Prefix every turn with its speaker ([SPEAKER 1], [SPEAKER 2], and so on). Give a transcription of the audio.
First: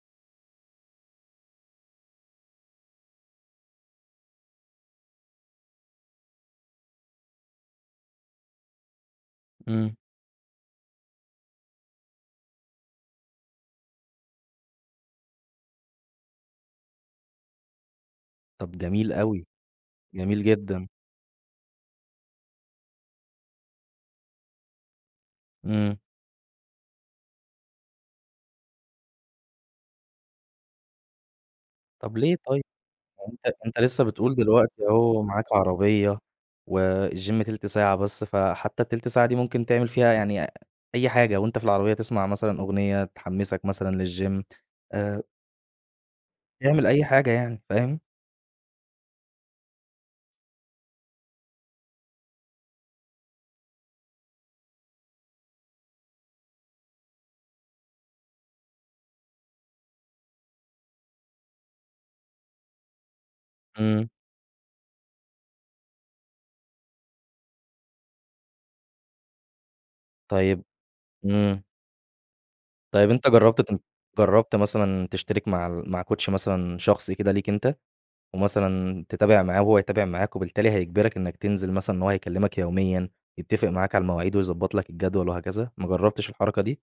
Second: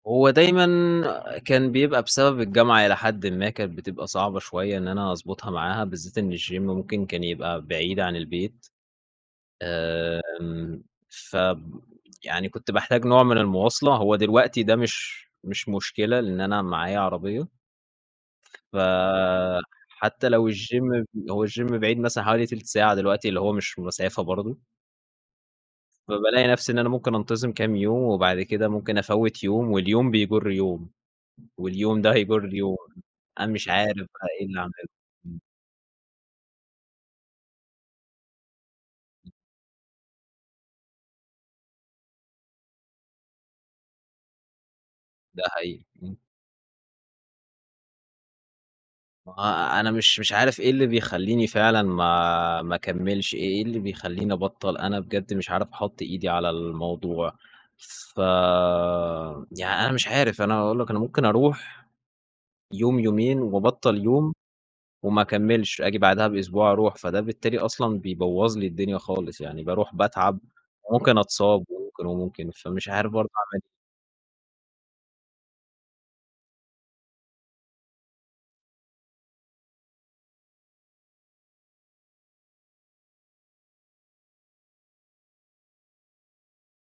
[SPEAKER 1] هو دايمًا كان بيبقى بسبب الجامعة إلى حدٍّ ما، كانت بتبقى صعبة شوية إن أنا أضبطها معاها بالذات إن الGYM ممكن كان يبقى بعيد عن البيت.
[SPEAKER 2] إمم.
[SPEAKER 1] آمم، فب يعني كنت باحتاج نوع من المواصلة هو دلوقتي ده مش مش مشكلة لأن أنا معايّا عربية،
[SPEAKER 2] طب جميل أوي،
[SPEAKER 1] فحتى
[SPEAKER 2] جميل
[SPEAKER 1] لو
[SPEAKER 2] جدًا.
[SPEAKER 1] الGYM هو الGYM بعيد مثلًا حوالي تِلت ساعة دلوقتي اللي هو مش مسافة برضه.
[SPEAKER 2] إمم.
[SPEAKER 1] فبالاقي نفسي إن أنا ممكن أنتظم كام يوم، وبعد كده ممكن أفوِّت يوم واليوم بيجر يوم، واليوم ده
[SPEAKER 2] طَب ليه
[SPEAKER 1] هيجر
[SPEAKER 2] طيب؟
[SPEAKER 1] اليوم.
[SPEAKER 2] ما هو
[SPEAKER 1] أنا
[SPEAKER 2] أنتَ
[SPEAKER 1] مش
[SPEAKER 2] أنتَ
[SPEAKER 1] عارف
[SPEAKER 2] لسه
[SPEAKER 1] بقى
[SPEAKER 2] بتقول
[SPEAKER 1] إيه اللي أعمله،
[SPEAKER 2] دلوقتي أهو
[SPEAKER 1] إمم.
[SPEAKER 2] معاك عربية والGYM تِلت ساعة بس، فحتى التِلت ساعة دي ممكن تعمل فيها يعني أي حاجة وأنتَ في العربية تسمع مثلًا أغنية تحمسك مثلًا للGYM آآ
[SPEAKER 1] ده حقيقي، إمم.
[SPEAKER 2] اعمل أي حاجة يعني، فاهم؟
[SPEAKER 1] ما هو أنا مش مش عارف إيه اللي بيخليني فعلًا ما ما أكملش إيه إيه اللي بيخليني أبطل؟ أنا بجد مش عارف أحط إيدي على الموضوع. فيعني أنا مش عارف، أنا هاقول لك أنا ممكن أروح يوم، يومين وأبطل
[SPEAKER 2] إمم.
[SPEAKER 1] يوم، وما أكملش، آجي بعدها بأسبوع أروح. فده بالتالي أصلًا بيبوظ لي الدنيا خالص، يعني باروح باتعب
[SPEAKER 2] طيب
[SPEAKER 1] وممكن
[SPEAKER 2] إمم.
[SPEAKER 1] أتصاب وممكن، وممكن فمش
[SPEAKER 2] طيب
[SPEAKER 1] عارف
[SPEAKER 2] أنتَ
[SPEAKER 1] برضه
[SPEAKER 2] جربت
[SPEAKER 1] أعمل ايه؟
[SPEAKER 2] ت جربت مثلًا تشترك مع مع كوتش مثلًا شخصي كده ليك أنتَ؟ ومثلًا تتابع معاه وهو يتابع معاك، وبالتالي هيجبرك إنك تنزل مثلًا إن هو هيكلمك يوميًا يتفق معاك على المواعيد ويضبط لك الجدول وهكذا، ما جربتش الحركة دي؟